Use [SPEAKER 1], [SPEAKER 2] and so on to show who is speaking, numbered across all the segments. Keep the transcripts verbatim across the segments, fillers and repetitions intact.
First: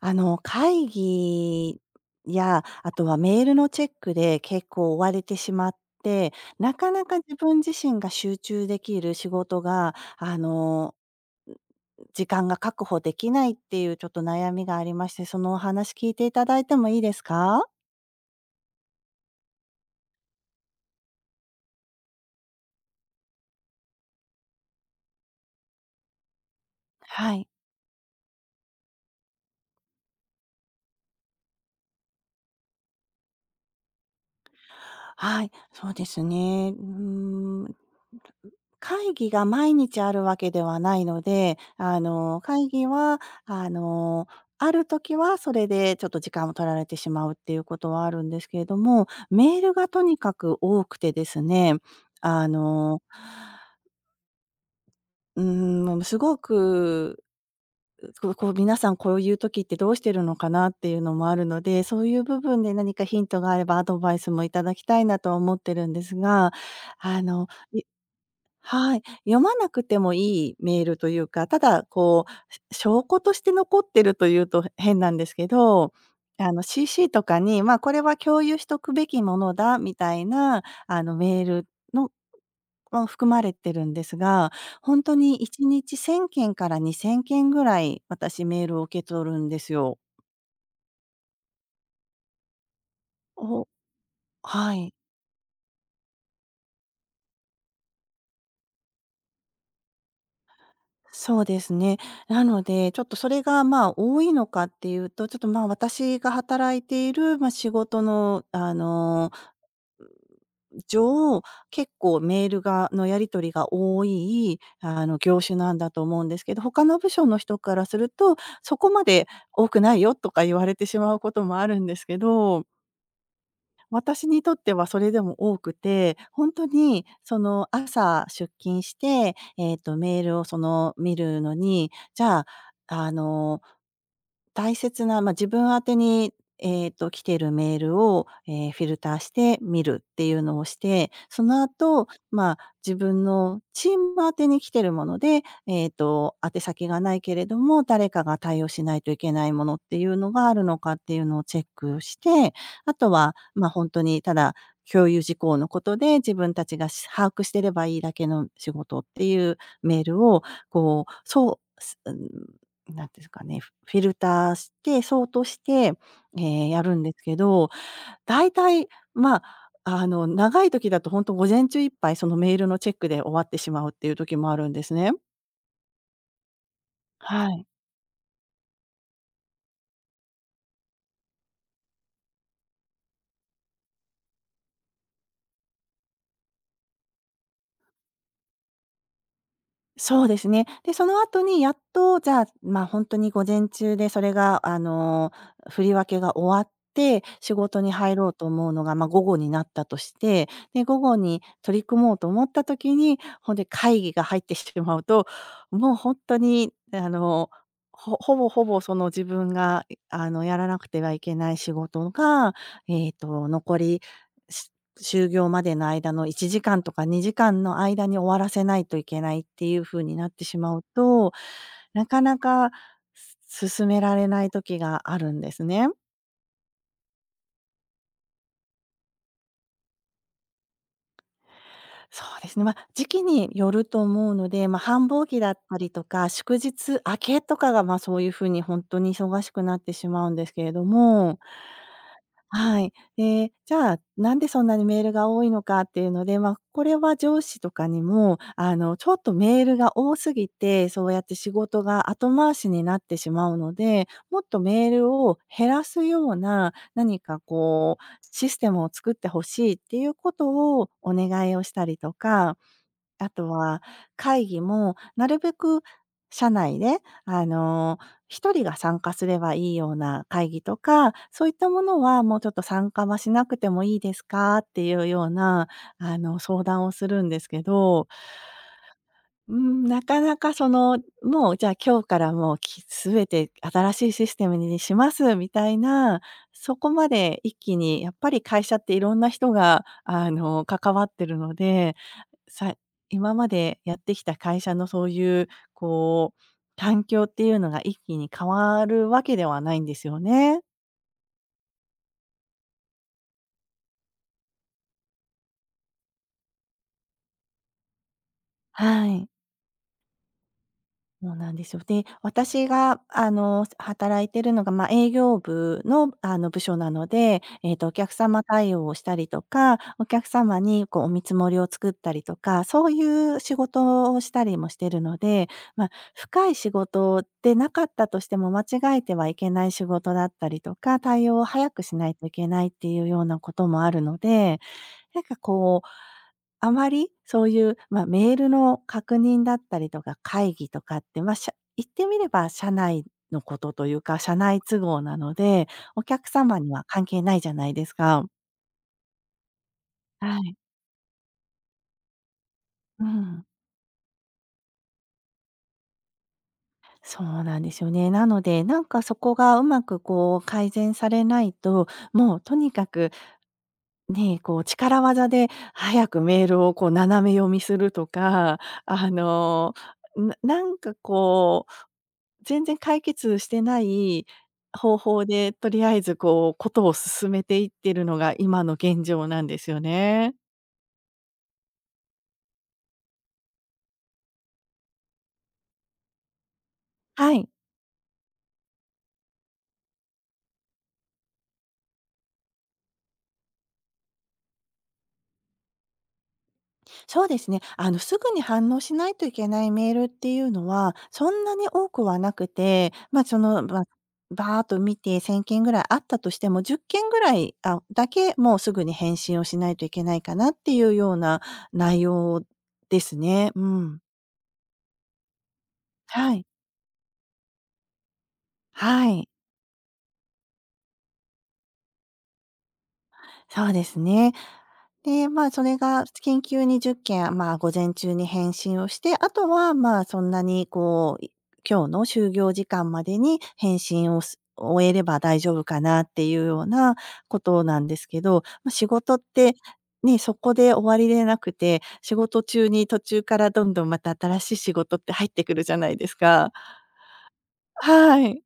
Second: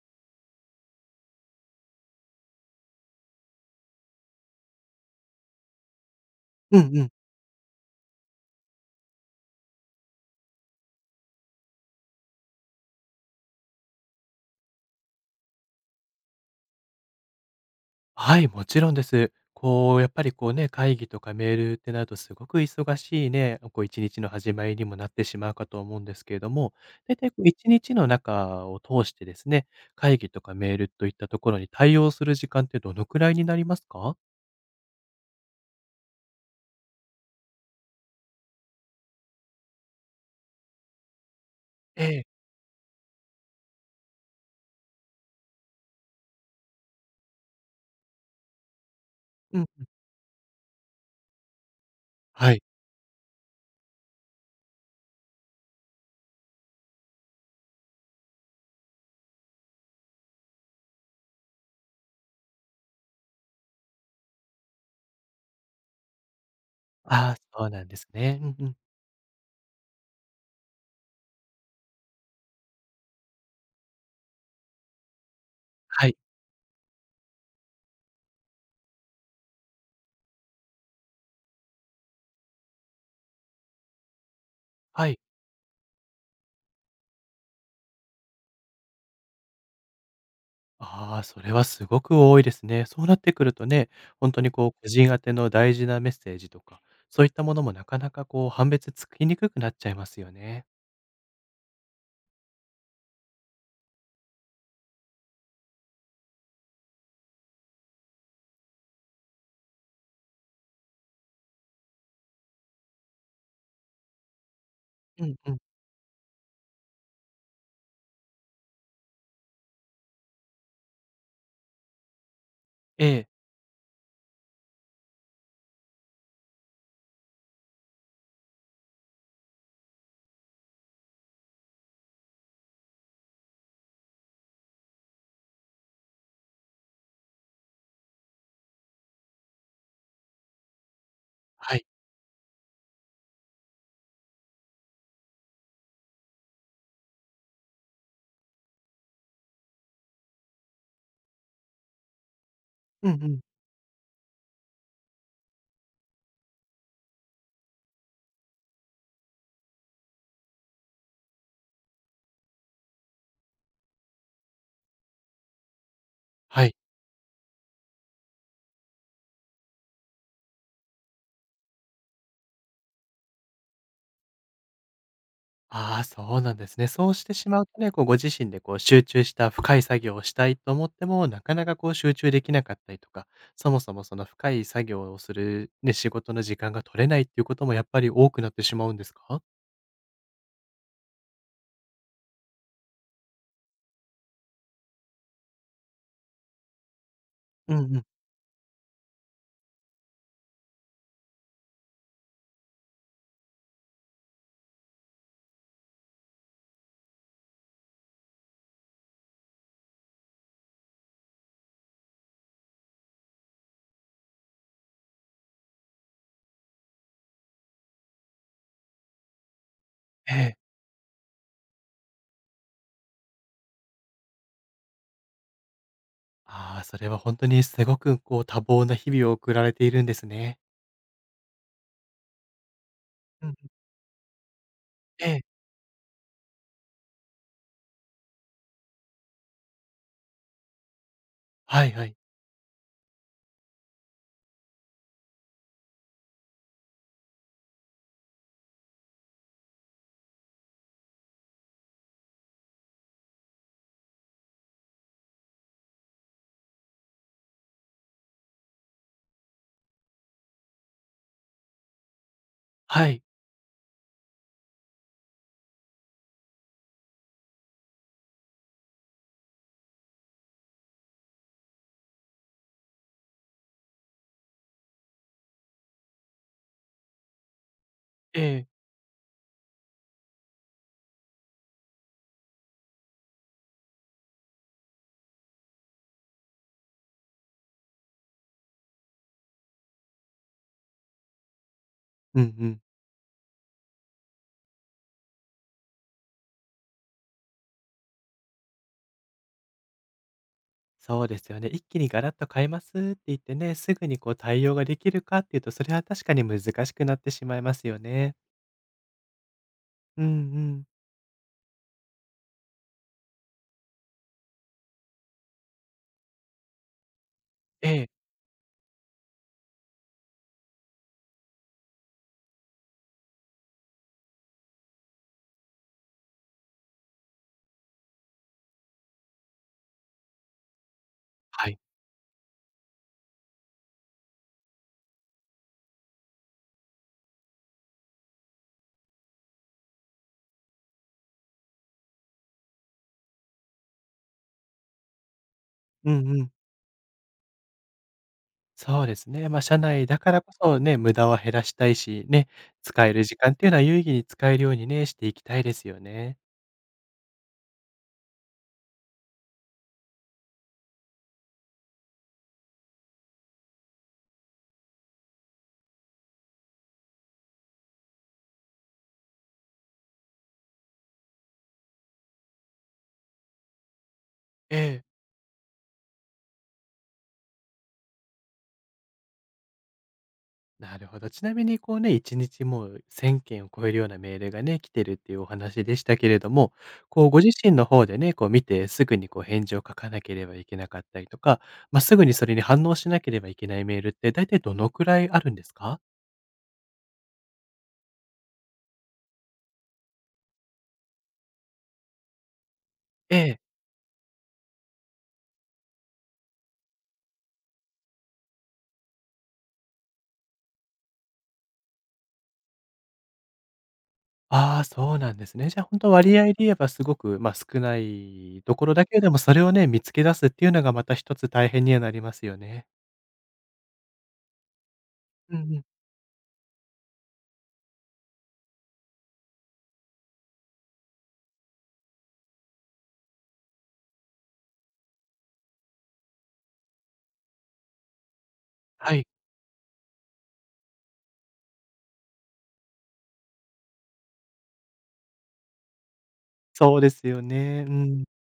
[SPEAKER 1] あの、会議や、あとはメールのチェックで結構追われてしまって、な
[SPEAKER 2] う
[SPEAKER 1] か
[SPEAKER 2] んう
[SPEAKER 1] な
[SPEAKER 2] ん。
[SPEAKER 1] か自分自身が集中できる仕事が、あの、時間が確保できないっていうちょっと悩みがありまして、そのお話聞いていただいてもいいですか？
[SPEAKER 2] はい、もちろんです。こう、やっぱりこうね、会議とかメールってなるとすごく忙しいね、こう一日の始まりにもなってしまうかと思うんですけれども、大体
[SPEAKER 1] は
[SPEAKER 2] こ
[SPEAKER 1] い。
[SPEAKER 2] う一日の中を通してですね、会議とかメールといったところに対応する時間ってどのくらいになりますか？
[SPEAKER 1] はい、そうですね。うーん。会議が毎日あるわけではないので、あ
[SPEAKER 2] え
[SPEAKER 1] の、
[SPEAKER 2] え。
[SPEAKER 1] 会議は、あの、ある時はそれでちょっと時間を取られてしまうっていうことはあるんですけれども、メ
[SPEAKER 2] う
[SPEAKER 1] ー
[SPEAKER 2] ん。
[SPEAKER 1] ルがとにかく多くてですね、あ
[SPEAKER 2] はい。
[SPEAKER 1] の、うーん、すごくこうこう皆さんこういう時ってどうしてるのかなっていうのもあるので、そういう部分で何かヒントがあればアドバイスもいただきたいなとは思ってるんですが、あ
[SPEAKER 2] ああ、
[SPEAKER 1] の、
[SPEAKER 2] そう
[SPEAKER 1] い
[SPEAKER 2] なんですね。うんうん。
[SPEAKER 1] はい、読まなくてもいいメールというか、ただこう、証拠として残ってるというと変なんですけど、
[SPEAKER 2] はい。
[SPEAKER 1] あの シーシー とかに、まあ、これは共有しとくべきものだみたいなあのメールのも含まれてるんですが、本
[SPEAKER 2] は
[SPEAKER 1] 当
[SPEAKER 2] い。
[SPEAKER 1] にいちにちせんけんからにせんけんぐらい、私メールを受け取るんですよ。
[SPEAKER 2] ああ、それはすごく多いですね。そうなってくる
[SPEAKER 1] お。
[SPEAKER 2] とね、本当にこう、
[SPEAKER 1] は
[SPEAKER 2] 個
[SPEAKER 1] い。
[SPEAKER 2] 人宛ての大事なメッセージとか、そういったものもなかなかこう、判別つきにくくなっちゃいますよね。
[SPEAKER 1] そうですね。なので、ちょっとそれが、まあ、多いのかっていうと、ちょっと、まあ、私が働いている、まあ、仕事の、あの、上、結構メールがのやり取りが多い、あの、
[SPEAKER 2] うん
[SPEAKER 1] 業
[SPEAKER 2] う
[SPEAKER 1] 種
[SPEAKER 2] ん。
[SPEAKER 1] なんだと思うんですけど、他の部署の人からすると、そこまで多くないよとか言われてしまうこともあるんですけど。
[SPEAKER 2] ええ、
[SPEAKER 1] 私にとってはそれでも多くて、本当にその朝出勤して、えっとメールをその見るのに、じゃあ、あの大切な、まあ、自分宛てに、えーと、来ているメールを、えーフィルターして見るっていうのをして、その
[SPEAKER 2] はい。
[SPEAKER 1] 後、まあ、自分のチーム宛てに来てるもので、えーと、宛先がないけれども、誰かが対応しないといけないものっていうのがあるのかっていうのをチェックして、あ
[SPEAKER 2] う
[SPEAKER 1] と
[SPEAKER 2] んう
[SPEAKER 1] は、
[SPEAKER 2] ん。
[SPEAKER 1] ま、あ本当にただ共有事項のことで、自分たちがし把握してればいいだけの仕事っていうメールを、こう、そうなんていうんですかね、フフィルターして、ソートして、え
[SPEAKER 2] は
[SPEAKER 1] え、
[SPEAKER 2] い。
[SPEAKER 1] やるんですけど、大体、まあ、あの、長い時だとほんと午前中いっぱいそのメールのチェックで終わってしまうっていう時もあるんですね。
[SPEAKER 2] ああ、そうなんですね。そうして
[SPEAKER 1] は
[SPEAKER 2] しま
[SPEAKER 1] い。
[SPEAKER 2] うとね、こうご自身でこう集中した深い作業をしたいと思っても、なかなかこう集中できなかったりとか、そもそもその深い作業をするね、仕事の時間が取れないっていうこともやっぱり多くなってしまうんですか？
[SPEAKER 1] そうですね。で、その後にやっと、じゃあ、まあ、本当に午前中でそれが、あの、振り分けが終わって、仕
[SPEAKER 2] う
[SPEAKER 1] 事に
[SPEAKER 2] んうん。
[SPEAKER 1] 入ろうと思うのが、ま、午後になったとして、で、午後に取り組もうと思った時に、ほんで会議が入ってしまうと、もう本当に、あの、ほほぼほぼその自分が、いあの、やらなくてはいけない仕事が、えっと、残り就業までの間のいちじかんとかにじかんの間に終わらせないといけないっていう風になっ
[SPEAKER 2] え
[SPEAKER 1] て
[SPEAKER 2] え。
[SPEAKER 1] しまうと、なかなか、す進められない時があるんですね。
[SPEAKER 2] ああ、それは本当にすごくこう多忙な日々を送られているんですね。
[SPEAKER 1] そうですね、ま、時期
[SPEAKER 2] うん
[SPEAKER 1] に
[SPEAKER 2] う
[SPEAKER 1] よ
[SPEAKER 2] ん、
[SPEAKER 1] ると思うので、ま、繁忙
[SPEAKER 2] え
[SPEAKER 1] 期だっ
[SPEAKER 2] え。
[SPEAKER 1] たりとか、祝日明けとかが、ま、そういう風にほんとに忙しくなってしまうんですけれども。
[SPEAKER 2] はいはい。
[SPEAKER 1] はい。で、じゃあ、なんでそんなにメールが多いのかっていうので、まあ、これは上司とかにも、あの、ちょっとメールが多すぎて、そうやって仕事が後回しになってしまうので、もっとメールを減らすような、何かこう、システムを作ってほしいっていうことをお願いをしたりとか。
[SPEAKER 2] はい。
[SPEAKER 1] あとは、会議もなるべく社内で、あの、一人が参加すればいいような会議とか、そういったものはもうちょっと参加はしなくてもいいですかっていうような、あの、相談をするんですけど、
[SPEAKER 2] ええ。
[SPEAKER 1] うん、なかなかその、もうじゃあ今日からもうき全て新しいシステムにしますみたいな、そこまで一気にやっぱり会社っていろんな人が、あの、関わってるので
[SPEAKER 2] うんう
[SPEAKER 1] さ
[SPEAKER 2] ん。
[SPEAKER 1] 今までやってきた会社のそういう、こう、環境っていうのが一気に変わるわけではないんですよね。
[SPEAKER 2] そうですよね。一気にガラッと変えますって言ってね、すぐにこう対応ができるかっていうと、それは確かに難しくなってしまいますよね。
[SPEAKER 1] はい。
[SPEAKER 2] うんうん。
[SPEAKER 1] そうなんですよ。で、私が、あの、働いてるのが、まあ、営業部の、あの、部署なので、えっと、お
[SPEAKER 2] ええ、
[SPEAKER 1] 客様対応をしたりとか、お客様に、こう、お見積もりを作ったりとか、そういう仕事をしたりもしてるので、まあ、深い仕事でなかったとしても、間違えてはいけない仕事だったりとか、対応を
[SPEAKER 2] は
[SPEAKER 1] 早
[SPEAKER 2] い。
[SPEAKER 1] くしないといけないっていうようなこともあるのでなんかこう、あまりそういう、まあ、メールの確認だったりとか、会議とかって、ま、あ社言ってみれば社内のことというか、社内都合なので、お
[SPEAKER 2] うん
[SPEAKER 1] 客
[SPEAKER 2] うん。
[SPEAKER 1] 様には関係ないじゃないですか。
[SPEAKER 2] そうですね。まあ、社内だか
[SPEAKER 1] は
[SPEAKER 2] らこ
[SPEAKER 1] い。
[SPEAKER 2] そね、無駄は減らしたいし、ね、
[SPEAKER 1] う
[SPEAKER 2] 使える時
[SPEAKER 1] ん、
[SPEAKER 2] 間っていうのは有意義に使えるようにね、していきたいですよね。
[SPEAKER 1] そうなんですよね。なので、なんかそこがうまくこう改善されないと、もうとにかくね、こう力技で早くメールをこう斜め読みするとか、あの、ななんかこう、全然解決してない
[SPEAKER 2] え
[SPEAKER 1] 方
[SPEAKER 2] え。
[SPEAKER 1] 法で、とりあえずこう事を進めていってるのが今の現状なんですよね。
[SPEAKER 2] なるほど。ちなみにこうね、いちにちもうせんけんを超えるようなメールがね、来てるっていうお話でしたけれども、こう
[SPEAKER 1] は
[SPEAKER 2] ご
[SPEAKER 1] い。
[SPEAKER 2] 自身の方でね、こう見てすぐにこう返事を書かなければいけなかったりとか、まあ、すぐにそれに反応しなければいけないメールって大体どのくらいあるんですか？
[SPEAKER 1] そうですね。あの、すぐに反応しないといけないメールっていうのは、そんなに多くはなくて、まあ、
[SPEAKER 2] え
[SPEAKER 1] その、
[SPEAKER 2] え。
[SPEAKER 1] まあ、バーっと見てせんけんぐらいあったとしても、じゅっけんぐらい、あ、だけ、もうすぐに返信をしないといけないかなっていうような内容ですね。うん。
[SPEAKER 2] ああ、そうなんですね。じゃあ、本当
[SPEAKER 1] は
[SPEAKER 2] 割合
[SPEAKER 1] い。
[SPEAKER 2] で言えばすごく、まあ、少ないところ
[SPEAKER 1] は
[SPEAKER 2] だけれ
[SPEAKER 1] い。
[SPEAKER 2] ども、それをね、見つけ出すっていうのがまた一つ大変にはなりますよね。
[SPEAKER 1] そうですね。で、まあ、
[SPEAKER 2] う
[SPEAKER 1] そ
[SPEAKER 2] ん
[SPEAKER 1] れ
[SPEAKER 2] うん。
[SPEAKER 1] が緊急にじゅっけん、まあ、午前中に返信をして、あとは、まあ、そんなにこう、い今日の就業時間までに返信をす終えれば大丈夫かなっていうようなことなんですけど、まあ、仕事
[SPEAKER 2] は
[SPEAKER 1] っ
[SPEAKER 2] い。
[SPEAKER 1] て、ね、そこで終わりでなくて、仕事中に途中からどんどんまた新しい仕事って入ってくるじゃないですか。
[SPEAKER 2] そうですよね。う
[SPEAKER 1] は
[SPEAKER 2] ん。
[SPEAKER 1] い。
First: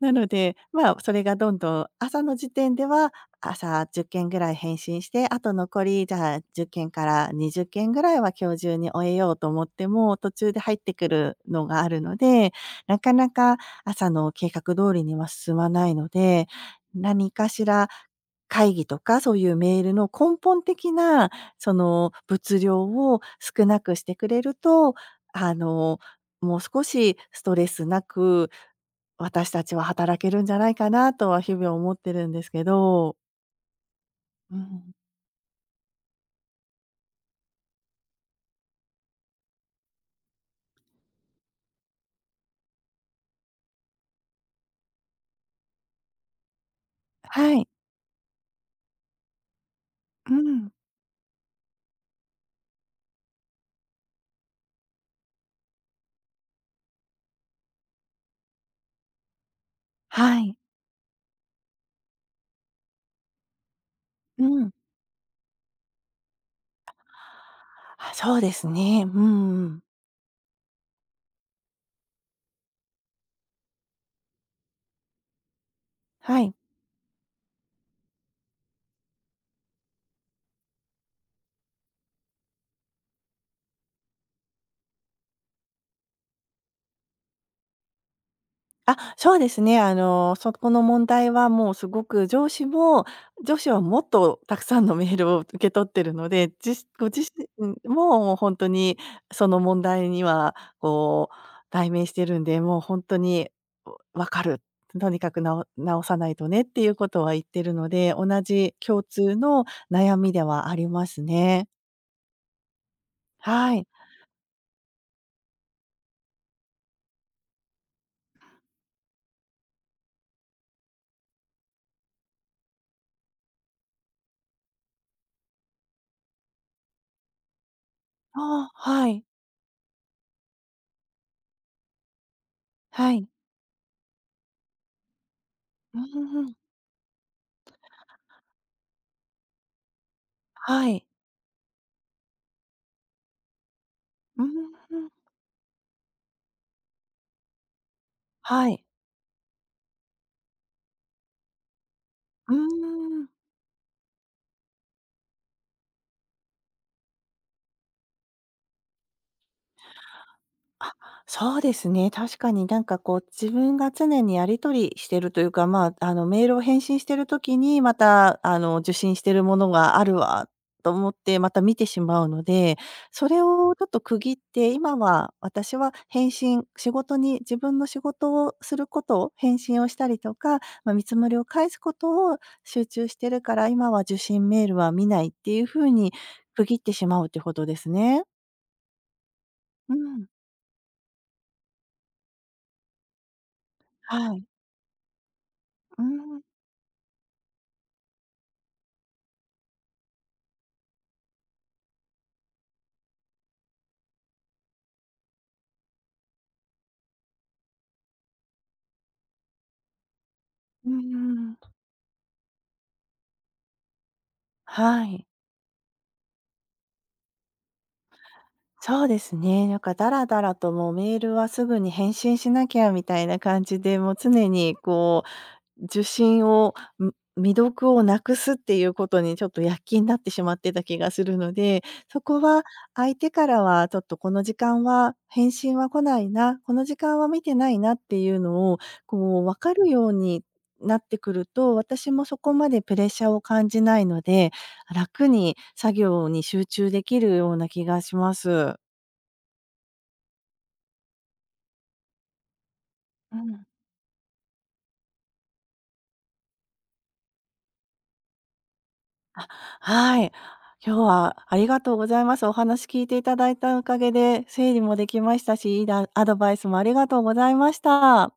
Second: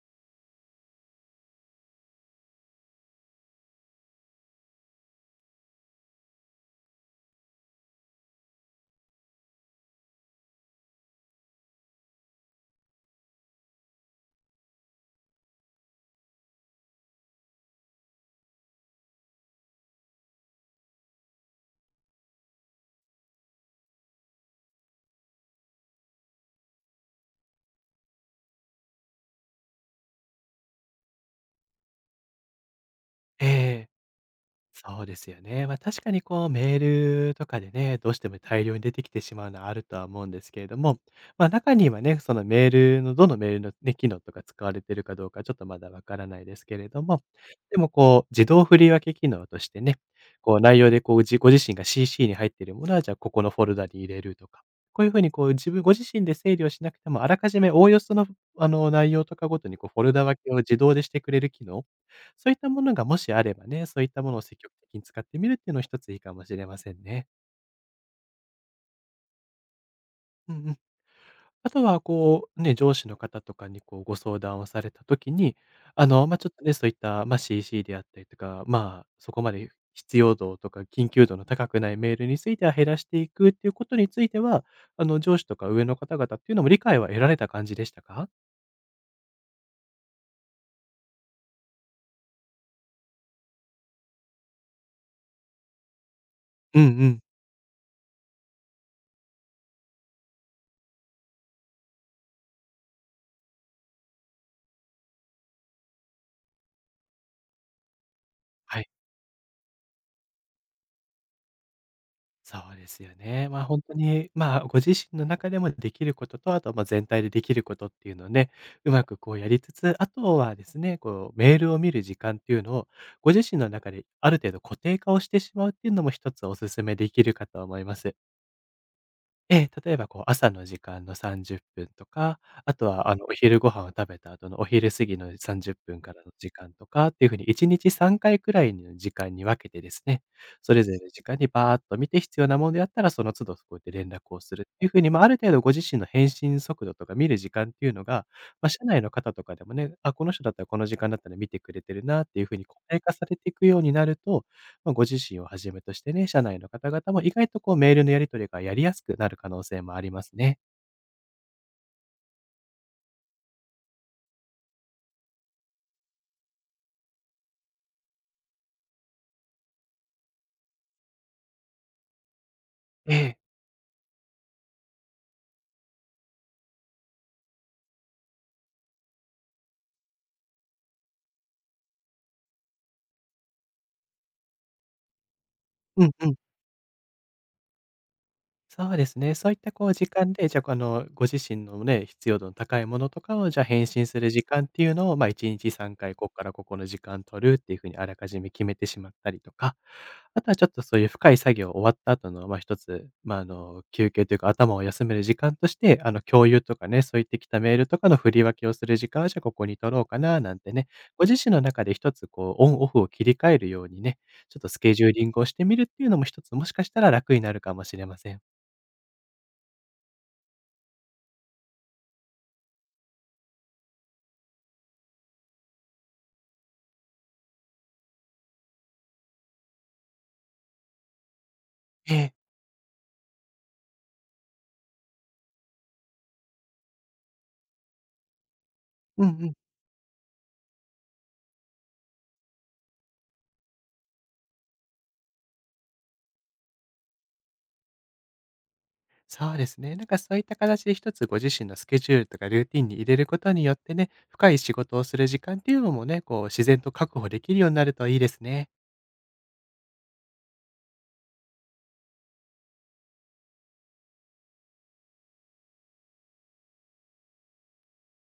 [SPEAKER 1] なので、まあ、それがどんどん朝の時点では、朝じゅっけんぐらい返信して、あと残り、じゃあ、じゅっけんからにじゅっけんぐらいは今日中に終えようと思っても、途中で入ってくるのがあるので、なかなか朝の計画通りには進まないので、何かしら会議とかそういうメールの根本的な、その、物量を少なくしてくれると、あの、もう少しストレスなく私たちは働けるんじゃないかなとは日々思ってるんですけど。
[SPEAKER 2] ええ。
[SPEAKER 1] うん。
[SPEAKER 2] そうですよね。ま、確かにこうメールとかでね、どうしても大量に出てきてしまうのはあるとは思うんですけれども、ま、中にはね、そのメールのどのメールのね、機能とか使われてるかどうかちょっとまだわからないですけれども、
[SPEAKER 1] はい。
[SPEAKER 2] でもこう自動振り分け機能としてね、
[SPEAKER 1] う
[SPEAKER 2] こう
[SPEAKER 1] ん。
[SPEAKER 2] 内容でこう、ご自ご自身が シーシー に入っているものは、じゃあここのフォルダに入れるとか、こういうふうにこう自分ご自身で整理をしなくても、あらかじめおおよその、あの、内容とかごとにこうフォルダ分
[SPEAKER 1] は
[SPEAKER 2] け
[SPEAKER 1] い。
[SPEAKER 2] を自動でしてくれる機能、そういったものがもしあればね、そういったものを
[SPEAKER 1] う
[SPEAKER 2] 積
[SPEAKER 1] ん。
[SPEAKER 2] 極的に使ってみるっていうのも一ついいかもしれませんね。
[SPEAKER 1] あ、そうですね。うんうん。
[SPEAKER 2] うんうん。あとはこう、ね、上司の方とかにこうご相談をされた時に、あの、まあ、
[SPEAKER 1] は
[SPEAKER 2] ちょっ
[SPEAKER 1] い。
[SPEAKER 2] とね、そういった、まあ、シーシー であったりとか、まあ、そこまで必要度とか緊急度の高くないメールについては減らしていくっていうことについては、あの、上司とか上の方々っていうのも理解は得られた感じでしたか？
[SPEAKER 1] あ、そうですね。あの、そこの問題はもうすごく上司も上司はもっとたくさんのメールを受け取ってるので、じ
[SPEAKER 2] うんう
[SPEAKER 1] ご自
[SPEAKER 2] ん。
[SPEAKER 1] 身も本当にその問題にはこう代名してるんで、もう本当に「分かる。とにかくな直さないとね」っていうことは言ってるので、同じ
[SPEAKER 2] はい。
[SPEAKER 1] 共通の悩みではありますね。
[SPEAKER 2] そうですよね。まあ、
[SPEAKER 1] は
[SPEAKER 2] 本
[SPEAKER 1] い。
[SPEAKER 2] 当に、まあ、ご自身の中でもできることと、あと、ま、全体でできることっていうのをね、うまくこうやりつつ、あとはですね、こうメールを見る時間っていうのを、ご自身の中である程度固定化をしてしまうっていうのも一つお勧めできるかと思います。
[SPEAKER 1] ああ、はい。
[SPEAKER 2] ええ、例えばこう朝の時間のさんじゅっぷんとか、あとは
[SPEAKER 1] は
[SPEAKER 2] あの
[SPEAKER 1] い。
[SPEAKER 2] お昼ご飯を食べた後のお昼過ぎの30
[SPEAKER 1] う
[SPEAKER 2] 分
[SPEAKER 1] ん
[SPEAKER 2] からの
[SPEAKER 1] うんう
[SPEAKER 2] 時
[SPEAKER 1] ん。
[SPEAKER 2] 間とかっていうふうにいちにちさんかいくらいの時間に分けてですね、それ
[SPEAKER 1] は
[SPEAKER 2] ぞれ
[SPEAKER 1] い。
[SPEAKER 2] の時間にバーっと見て必要なものであったらその都度こうやって連絡を
[SPEAKER 1] うんう
[SPEAKER 2] するっ
[SPEAKER 1] ん
[SPEAKER 2] ていうふう
[SPEAKER 1] う
[SPEAKER 2] に、
[SPEAKER 1] ん。
[SPEAKER 2] まあ、ある程度ご自身の返信速度とか見る時間っていうのが、ま
[SPEAKER 1] は
[SPEAKER 2] あ、
[SPEAKER 1] い。
[SPEAKER 2] 社内の方とかでもね、あ、この人だったらこの時間だったら見てくれてるなっていう
[SPEAKER 1] う
[SPEAKER 2] ふうに固定化さ
[SPEAKER 1] ん。
[SPEAKER 2] れていくようになると、まあ、ご自身をはじめとしてね、社内の方々も意外とこうメールのやり取りがやりやすくなる可能性もありますね。
[SPEAKER 1] あ、そうですね。確かになんかこう自分が常にやり取りしてるというか、まあ、あのメールを返信してる時に、またあの受信してるものがあるわと思って、また見てしまうので、
[SPEAKER 2] え
[SPEAKER 1] そ
[SPEAKER 2] え。
[SPEAKER 1] れをちょっと区切って、今は私は返信、仕事に自分の仕事をすることを返信をしたりとか、まあ、見積もりを返すことを集中してるから、今は受信メールは見ないっていう風
[SPEAKER 2] う
[SPEAKER 1] に
[SPEAKER 2] んうん。
[SPEAKER 1] 区切ってしまうってことですね。
[SPEAKER 2] そうですね。そういったこ
[SPEAKER 1] う
[SPEAKER 2] う時
[SPEAKER 1] ん、
[SPEAKER 2] 間で、じゃあ、あの、ご自身のね、必要度の高いものとかを、じゃあ、返信する
[SPEAKER 1] はい。
[SPEAKER 2] 時間っていうのを、まあ、いちにち3
[SPEAKER 1] う
[SPEAKER 2] 回、ここ
[SPEAKER 1] ん。
[SPEAKER 2] からここの時間取るっていうふうにあらかじめ決めてしまったりとか、あとはちょっとそういう深い作業終わった後の、まあ、一つ、まあ、あの、休憩というか、頭を休める時間として、あの、共有とかね、そういってきたメールとかの振り分けをする時間は、じゃあ、ここに取ろうかな、なんてね、
[SPEAKER 1] うー
[SPEAKER 2] ご自身
[SPEAKER 1] ん、
[SPEAKER 2] の中で一つ、こう、オンオフを切り替えるようにね、ちょっとスケ
[SPEAKER 1] は
[SPEAKER 2] ジューリ
[SPEAKER 1] い。
[SPEAKER 2] ングをしてみるっていうのも一つ、もしかしたら楽になるかもしれません。
[SPEAKER 1] そうですね。なんかだらだらともうメールはすぐに返信しなきゃみたいな感じで、もう常にこう受信を、ん未読をなくすっていうことにちょっと躍起になってしまってた気がするので、
[SPEAKER 2] え
[SPEAKER 1] そ
[SPEAKER 2] え。
[SPEAKER 1] こは相手からはちょっとこの時間は返信は来ないな、この時間は見てないなっていうのを
[SPEAKER 2] うん
[SPEAKER 1] こう
[SPEAKER 2] うん。
[SPEAKER 1] 分かるようになってくると、私もそこまでプレッシャーを感じないので、楽に作業に集中できるような気がします。
[SPEAKER 2] そうですね。なんかそういった形で一つご自身のスケジュールとかルーティンに入れる
[SPEAKER 1] う
[SPEAKER 2] ことに
[SPEAKER 1] ん。
[SPEAKER 2] よってね、深い仕事をする時間っていうのもね、こう自然と確保できるようになるといいですね。
[SPEAKER 1] はい。今日はありがとうございます。お話聞いていただいたおかげで整理もできましたし、いいだアドバイスもありがとうございました。